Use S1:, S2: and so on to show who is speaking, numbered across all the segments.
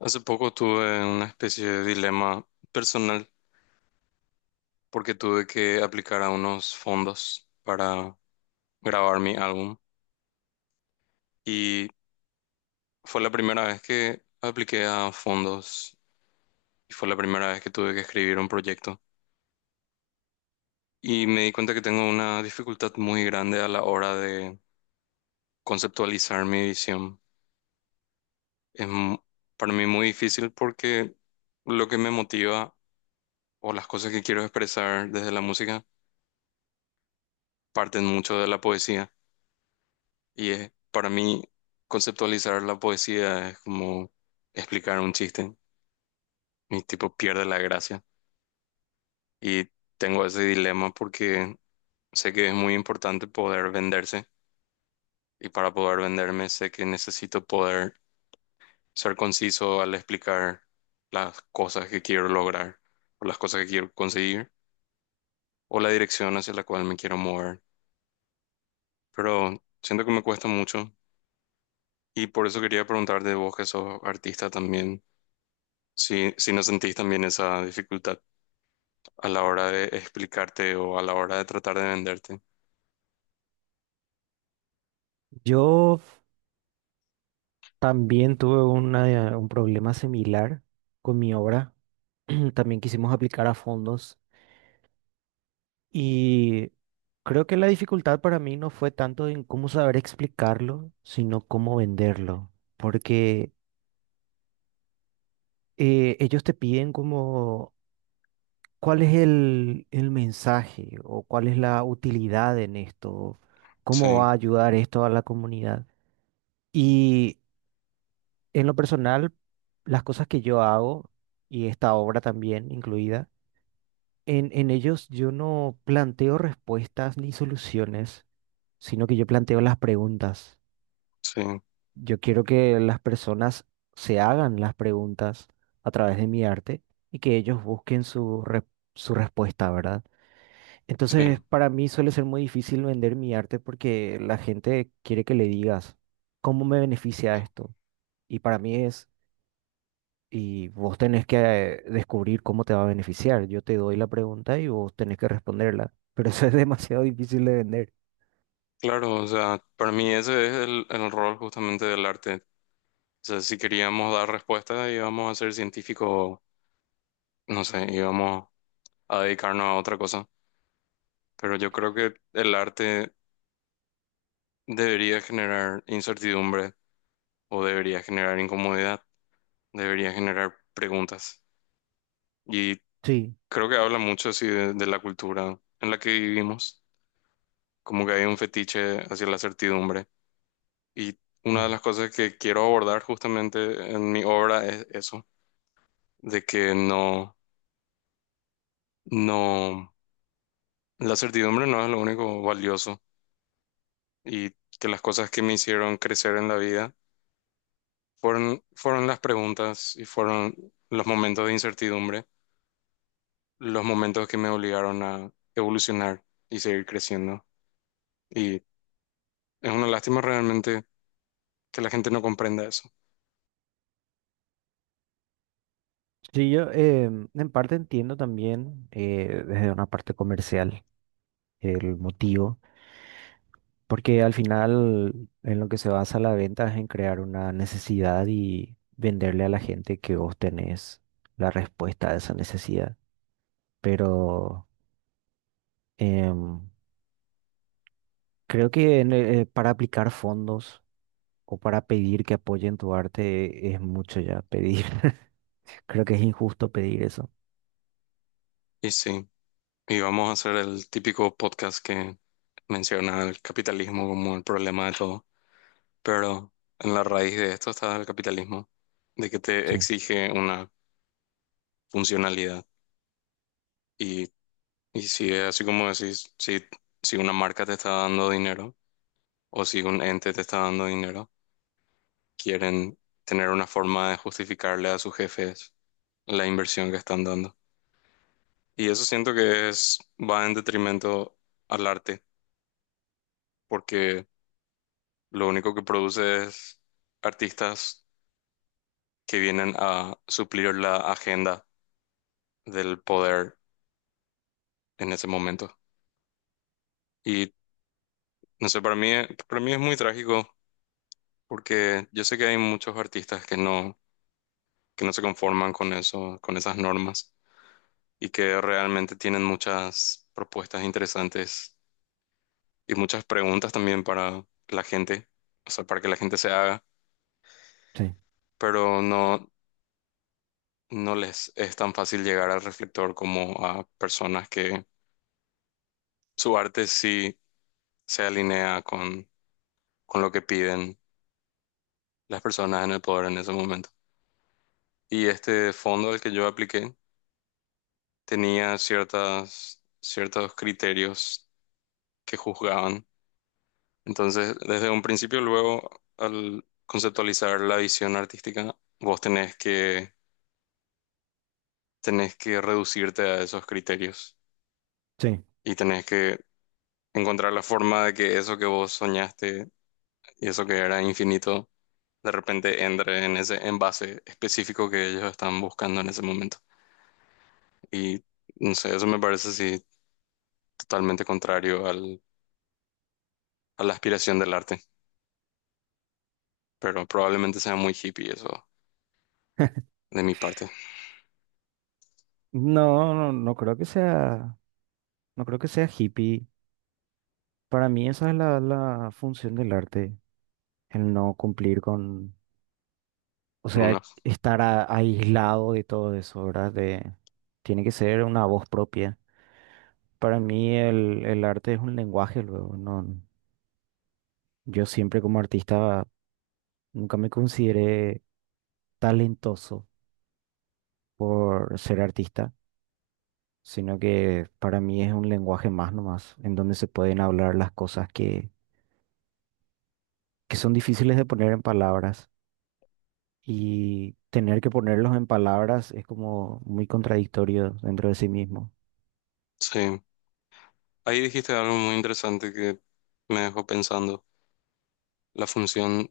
S1: Hace poco tuve una especie de dilema personal porque tuve que aplicar a unos fondos para grabar mi álbum y fue la primera vez que apliqué a fondos y fue la primera vez que tuve que escribir un proyecto y me di cuenta que tengo una dificultad muy grande a la hora de conceptualizar mi visión. Es mu- para mí muy difícil porque lo que me motiva o las cosas que quiero expresar desde la música parten mucho de la poesía. Y es, para mí, conceptualizar la poesía es como explicar un chiste. Mi tipo pierde la gracia. Y tengo ese dilema porque sé que es muy importante poder venderse. Y para poder venderme, sé que necesito poder ser conciso al explicar las cosas que quiero lograr, o las cosas que quiero conseguir, o la dirección hacia la cual me quiero mover. Pero siento que me cuesta mucho. Y por eso quería preguntarte, vos que sos artista también. Sí, sí no sentís también esa dificultad a la hora de explicarte o a la hora de tratar de venderte.
S2: Yo también tuve un problema similar con mi obra. También quisimos aplicar a fondos y creo que la dificultad para mí no fue tanto en cómo saber explicarlo, sino cómo venderlo. Porque ellos te piden como cuál es el mensaje o cuál es la utilidad en esto, cómo
S1: Sí,
S2: va a ayudar esto a la comunidad. Y En lo personal, las cosas que yo hago, y esta obra también incluida, en ellos yo no planteo respuestas ni soluciones, sino que yo planteo las preguntas.
S1: sí,
S2: Yo quiero que las personas se hagan las preguntas a través de mi arte y que ellos busquen su respuesta, ¿verdad?
S1: sí.
S2: Entonces, para mí suele ser muy difícil vender mi arte porque la gente quiere que le digas, ¿cómo me beneficia esto? Y para mí es Y vos tenés que descubrir cómo te va a beneficiar. Yo te doy la pregunta y vos tenés que responderla. Pero eso es demasiado difícil de vender.
S1: Claro, o sea, para mí ese es el rol justamente del arte. O sea, si queríamos dar respuesta, íbamos a ser científicos, no sé, íbamos a dedicarnos a otra cosa. Pero yo creo que el arte debería generar incertidumbre o debería generar incomodidad, debería generar preguntas. Y
S2: Sí.
S1: creo que habla mucho así de la cultura en la que vivimos, como que hay un fetiche hacia la certidumbre. Y una de
S2: Mm.
S1: las cosas que quiero abordar justamente en mi obra es eso, de que no, no, la certidumbre no es lo único valioso y que las cosas que me hicieron crecer en la vida fueron las preguntas y fueron los momentos de incertidumbre, los momentos que me obligaron a evolucionar y seguir creciendo. Y es una lástima realmente que la gente no comprenda eso.
S2: Sí, yo en parte entiendo también desde una parte comercial el motivo, porque al final en lo que se basa la venta es en crear una necesidad y venderle a la gente que vos tenés la respuesta a esa necesidad. Pero em, creo que para aplicar fondos o para pedir que apoyen tu arte es mucho ya pedir. Creo que es injusto pedir eso.
S1: Y sí. Y vamos a hacer el típico podcast que menciona el capitalismo como el problema de todo. Pero en la raíz de esto está el capitalismo, de que te
S2: Sí,
S1: exige una funcionalidad. Y, y si es así como decís, si, si una marca te está dando dinero o si un ente te está dando dinero, quieren tener una forma de justificarle a sus jefes la inversión que están dando. Y eso siento que es, va en detrimento al arte, porque lo único que produce es artistas que vienen a suplir la agenda del poder en ese momento. Y no sé, para mí es muy trágico porque yo sé que hay muchos artistas que no se conforman con eso, con esas normas y que realmente tienen muchas propuestas interesantes y muchas preguntas también para la gente, o sea, para que la gente se haga,
S2: sí,
S1: pero no, no les es tan fácil llegar al reflector como a personas que su arte sí se alinea con lo que piden las personas en el poder en ese momento. Y este fondo al que yo apliqué tenía ciertas, ciertos criterios que juzgaban. Entonces, desde un principio, luego, al conceptualizar la visión artística, vos tenés que reducirte a esos criterios
S2: sí.
S1: y tenés que encontrar la forma de que eso que vos soñaste y eso que era infinito de repente entre en ese envase específico que ellos están buscando en ese momento. Y no sé, eso me parece así totalmente contrario al, a la aspiración del arte, pero probablemente sea muy hippie eso de mi parte.
S2: No, no, no creo que sea, no creo que sea hippie. Para mí esa es la función del arte, el no cumplir con, o
S1: No,
S2: sea,
S1: no.
S2: estar aislado de todo eso, ¿verdad? De, tiene que ser una voz propia. Para mí el arte es un lenguaje luego, no, yo siempre como artista nunca me consideré talentoso por ser artista, sino que para mí es un lenguaje más nomás, en donde se pueden hablar las cosas que son difíciles de poner en palabras. Y tener que ponerlos en palabras es como muy contradictorio dentro de sí mismo.
S1: Sí, ahí dijiste algo muy interesante que me dejó pensando. La función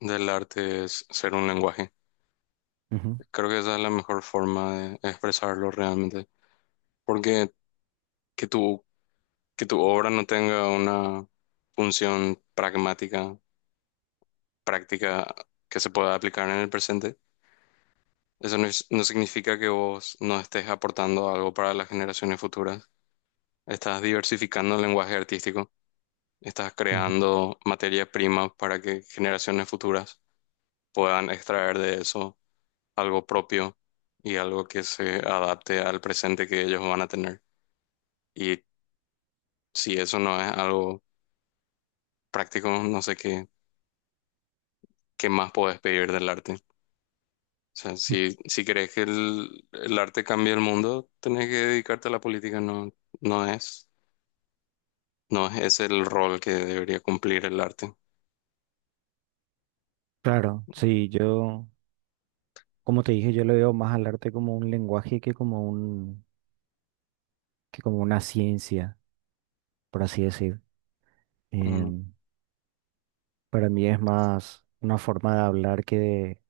S1: del arte es ser un lenguaje.
S2: Ujú,
S1: Creo que esa es la mejor forma de expresarlo realmente, porque que tu, que tu obra no tenga una función pragmática práctica que se pueda aplicar en el presente. Eso no, es- No significa que vos no estés aportando algo para las generaciones futuras. Estás diversificando el lenguaje artístico, estás
S2: ujú.
S1: creando materia prima para que generaciones futuras puedan extraer de eso algo propio y algo que se adapte al presente que ellos van a tener. Y si eso no es algo práctico, no sé qué, qué más podés pedir del arte. O sea, si, si crees que el arte cambia el mundo, tenés que dedicarte a la política. No, no es, no es ese el rol que debería cumplir el arte.
S2: Claro, sí, yo, como te dije, yo lo veo más al arte como un lenguaje que como que como una ciencia, por así decir.
S1: Ujú.
S2: En- para mí es más una forma de hablar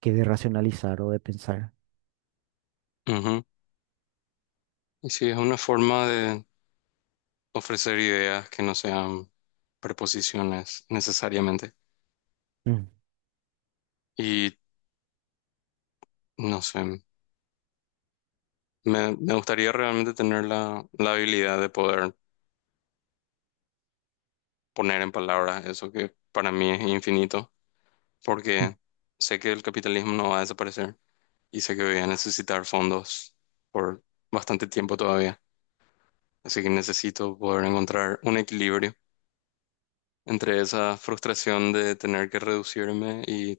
S2: que de racionalizar o de pensar.
S1: Ujú. Y sí, es una forma de ofrecer ideas que no sean preposiciones necesariamente.
S2: Mm.
S1: Y no sé, me gustaría realmente tener la habilidad de poder poner en palabras eso que para mí es infinito, porque sé que el capitalismo no va a desaparecer. Y sé que voy a necesitar fondos por bastante tiempo todavía. Así que necesito poder encontrar un equilibrio entre esa frustración de tener que reducirme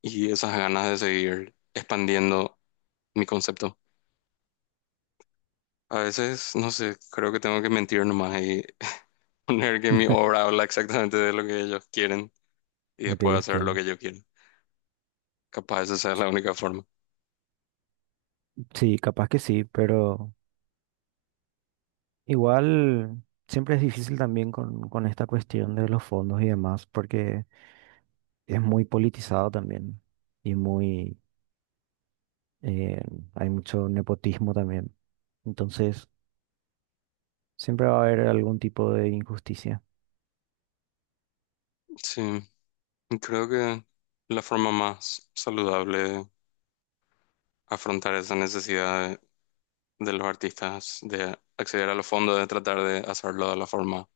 S1: y esas ganas de seguir expandiendo mi concepto. A veces, no sé, creo que tengo que mentir nomás y poner que mi obra habla exactamente de lo que ellos quieren y
S2: Lo que
S1: después
S2: ellos
S1: hacer lo
S2: quieren.
S1: que yo quiero. Capaz esa es la única forma.
S2: Sí, capaz que sí, pero igual siempre es difícil también con esta cuestión de los fondos y demás, porque es muy politizado también y muy, eh, hay mucho nepotismo también. Entonces, siempre va a haber algún tipo de injusticia.
S1: Sí, creo que la forma más saludable de afrontar esa necesidad de los artistas de acceder a los fondos, de tratar de hacerlo de la forma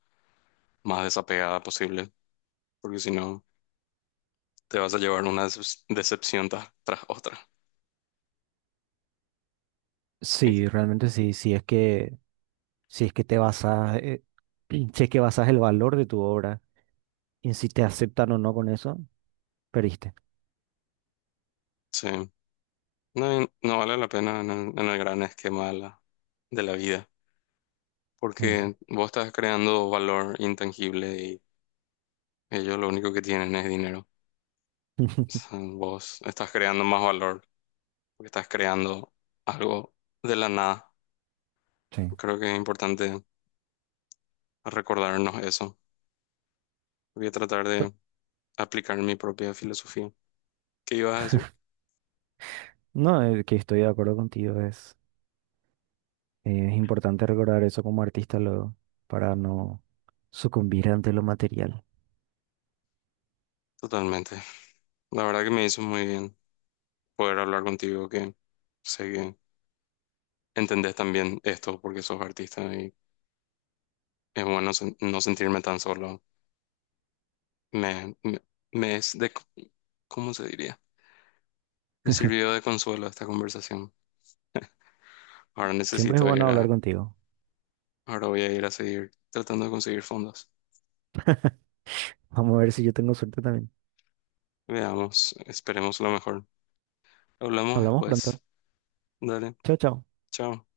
S1: más desapegada posible, porque si no, te vas a llevar una decepción tras otra. Y,
S2: Sí, realmente sí, si es que te basas, si es que basas el valor de tu obra en si te aceptan o no con eso, perdiste.
S1: sí, no, y no vale la pena en el gran esquema de de la vida,
S2: Mm.
S1: porque vos estás creando valor intangible y ellos lo único que tienen es dinero. O sea, vos estás creando más valor, porque estás creando algo de la nada.
S2: Sí.
S1: Creo que es importante recordarnos eso. Voy a tratar de aplicar mi propia filosofía. ¿Qué ibas a decir?
S2: No, que estoy de acuerdo contigo, es importante recordar eso como artista luego, para no sucumbir ante lo material.
S1: Totalmente. La verdad que me hizo muy bien poder hablar contigo, que sé que entendés también esto porque sos artista y es bueno no sentirme tan solo. Me, me, me es de, ¿cómo se diría? Me sirvió de consuelo esta conversación. Ahora
S2: Siempre es
S1: necesito
S2: bueno
S1: ir
S2: hablar
S1: a,
S2: contigo.
S1: Ahora voy a ir a seguir tratando de conseguir fondos.
S2: Vamos a ver si yo tengo suerte también.
S1: Veamos, esperemos lo mejor. Hablamos
S2: Hablamos pronto.
S1: después. Dale,
S2: Chao, chao.
S1: chao.